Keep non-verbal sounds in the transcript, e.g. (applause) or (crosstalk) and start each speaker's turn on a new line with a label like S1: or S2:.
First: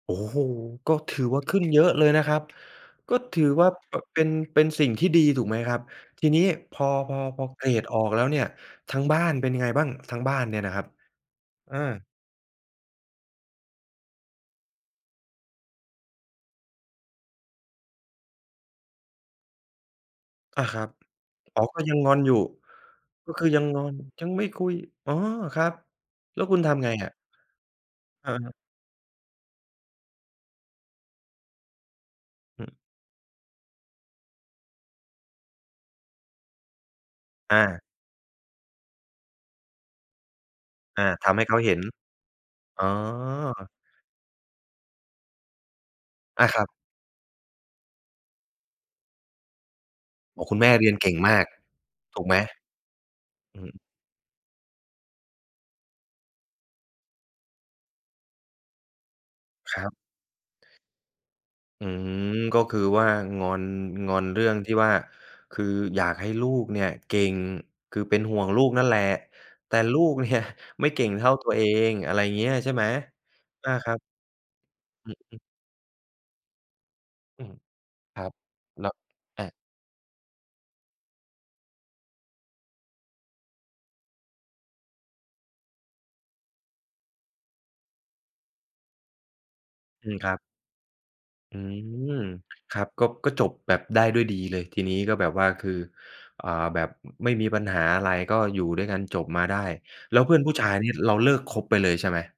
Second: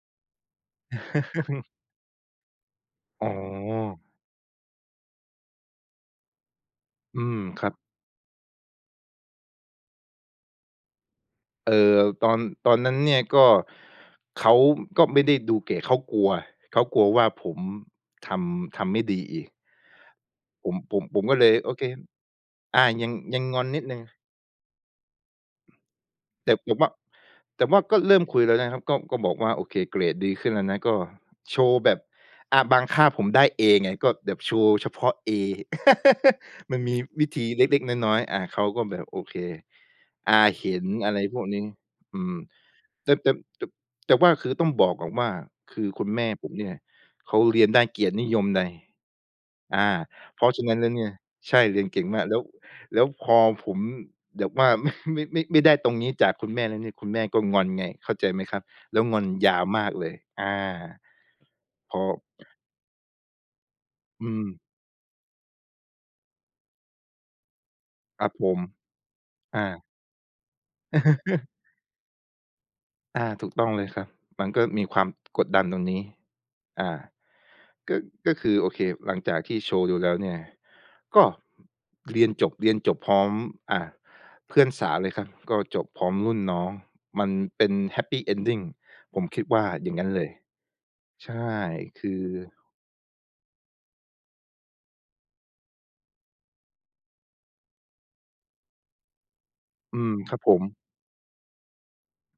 S1: โอ้โฮ! ก็ถือว่าขึ้น
S2: (chuckles)
S1: เยอะเลยนะครับ ก็
S2: อ๋
S1: ถือว่า ป
S2: อ
S1: เป็น เป็นสิ่งที่ดีถูกไหมครับ ทีนี้พอ พ
S2: อ
S1: อ
S2: ืม
S1: พอ
S2: ค
S1: เก
S2: รั
S1: ร
S2: บ
S1: ดออกแล้วเนี่ย ทาง บ้านเป็นยังไงบ้าง? ทางบ้านเนี่ยนะครับ
S2: เอ
S1: อ
S2: อ
S1: า
S2: ตอน ตอนนั้นเนี่ยก็ เขาก็ไม่ได้ดูเกรด เขากลัว เขากลัวว่าผมทำ ทำไม่ดีอีก
S1: อา
S2: ผม
S1: ครับ
S2: ผม ผมก็เลย
S1: อ๋อ
S2: โอ
S1: ก็
S2: เค
S1: ยังงอนอยู่
S2: อา ยัง
S1: ก็
S2: ยั
S1: ค
S2: ง
S1: ือ
S2: ง
S1: ยั
S2: อ
S1: ง
S2: น
S1: ง
S2: นิ
S1: อ
S2: ดหน
S1: น
S2: ึ่ง
S1: ยังไม่คุย อ๋อ ครับ แล้ว
S2: แต่
S1: คุณท
S2: แต่ว
S1: ำไ
S2: ่า
S1: งอะ?
S2: แต่ว่าก็เริ่ม
S1: ครั
S2: คุยแล
S1: บ
S2: ้วนะครับ ก็ ก็บอกว่า โอเค เกรดดีขึ้นแล้วนะ ก็ โชว์แบบ อ่
S1: อ
S2: า
S1: ืม
S2: บางค่าผมได้เอไง ก็แบบโชว์เฉพาะเอ (chuckles) มันมีวิธี
S1: อ
S2: เล็
S1: า
S2: ก ๆ น้อย ๆ อา เขาก็แบบ โอเค อา เห็น
S1: อา
S2: อะไร
S1: ทำ
S2: พ
S1: ให
S2: ว
S1: ้
S2: ก
S1: เข
S2: น
S1: า
S2: ี้
S1: เห็น
S2: อืม
S1: อ๋อ
S2: แต่ แต่ จบ แต่ว่าคือต้องบอกก่อนว่า คือคุณแม่
S1: อ
S2: ผ
S1: า
S2: ม
S1: คร
S2: เ
S1: ั
S2: นี
S1: บ
S2: ่ยเขาเรียนได้เกียรติ นิยมไน อ่า
S1: โ
S2: เ
S1: อ
S2: พ
S1: ้
S2: รา
S1: ค
S2: ะ
S1: ุ
S2: ฉ
S1: ณแ
S2: ะ
S1: ม่
S2: นั้นแ
S1: เ
S2: ล
S1: รี
S2: ้
S1: ย
S2: ว
S1: น
S2: เน
S1: เ
S2: ี่
S1: ก
S2: ย
S1: ่งมาก
S2: ใช่ เรียนเก่งม
S1: ถู
S2: าก
S1: กไ
S2: แ
S1: ห
S2: ล
S1: ม?
S2: ้ว แล้วพอ
S1: อือฮ
S2: ผ
S1: ึ
S2: มแบบว่า ไม่ ไม่ ไม่ ไม่ได้ตรงนี้จากคุณแม่แล้วเนี่ย คุณแม่ก็งอนไง เข้าใจไหมครับ? แล้วงอนยาว
S1: ค
S2: ม
S1: ร
S2: า
S1: ับ
S2: กเลย อา
S1: อื
S2: พ
S1: อ
S2: อ
S1: ฮึ ก็คือว่างอน งอ
S2: อ
S1: น
S2: ื
S1: เรื่อ
S2: ม
S1: งที่ว่า คืออยากให้ลูกเนี่ยเก่ง คือเป็
S2: ค
S1: น
S2: รับ
S1: ห่ว
S2: ผ
S1: งล
S2: ม
S1: ูกนั่นแหละ
S2: อ
S1: แต่
S2: า
S1: ลูก เนี่ย ไม่เก่งเท่าตัวเอ
S2: (chuckles)
S1: ง อะไรอย่างเงี้ย ใช่ไหม?
S2: อา ถูก ต้
S1: อ
S2: อง
S1: า
S2: เล
S1: ค
S2: ย
S1: รั
S2: ค
S1: บ
S2: รับ มันก็มีความ
S1: อือฮึ
S2: กดดันตรงนี้ อ่า
S1: อืม
S2: ก็
S1: ครั
S2: ก็
S1: บ
S2: คือ โอเค
S1: แล้ว
S2: หลังจาก
S1: อ
S2: ท
S1: า
S2: ี่โชว์ดูแล้วเนี่ย ก็ เรียนจบ เรียนจบพร้อม อ่า เพื่อนสาวเลย ครับ ก็จบพร้อมรุ่นน้อง มันเป็น happy ending ผมคิดว่าอย่างงั
S1: อ
S2: ้
S1: ื
S2: น
S1: ม
S2: เล
S1: ค
S2: ย
S1: รับ
S2: ใช่
S1: อื
S2: ค
S1: ม
S2: ือ
S1: ครับ ก็ ก็จบแบบได้ด้วยดีเลย ทีนี้ก็แบบว่า คือ อ่า แบบ อ ไม่มีปัญหาอะไร ก็อยู่ด้วยกัน จบมาได้
S2: อืม
S1: แล้วเ
S2: ค
S1: พื
S2: ร
S1: ่
S2: ับ
S1: อนผ
S2: ผ
S1: ู้
S2: ม
S1: ชายนี่ เราเลิกคบไปเลยใช่ไหม?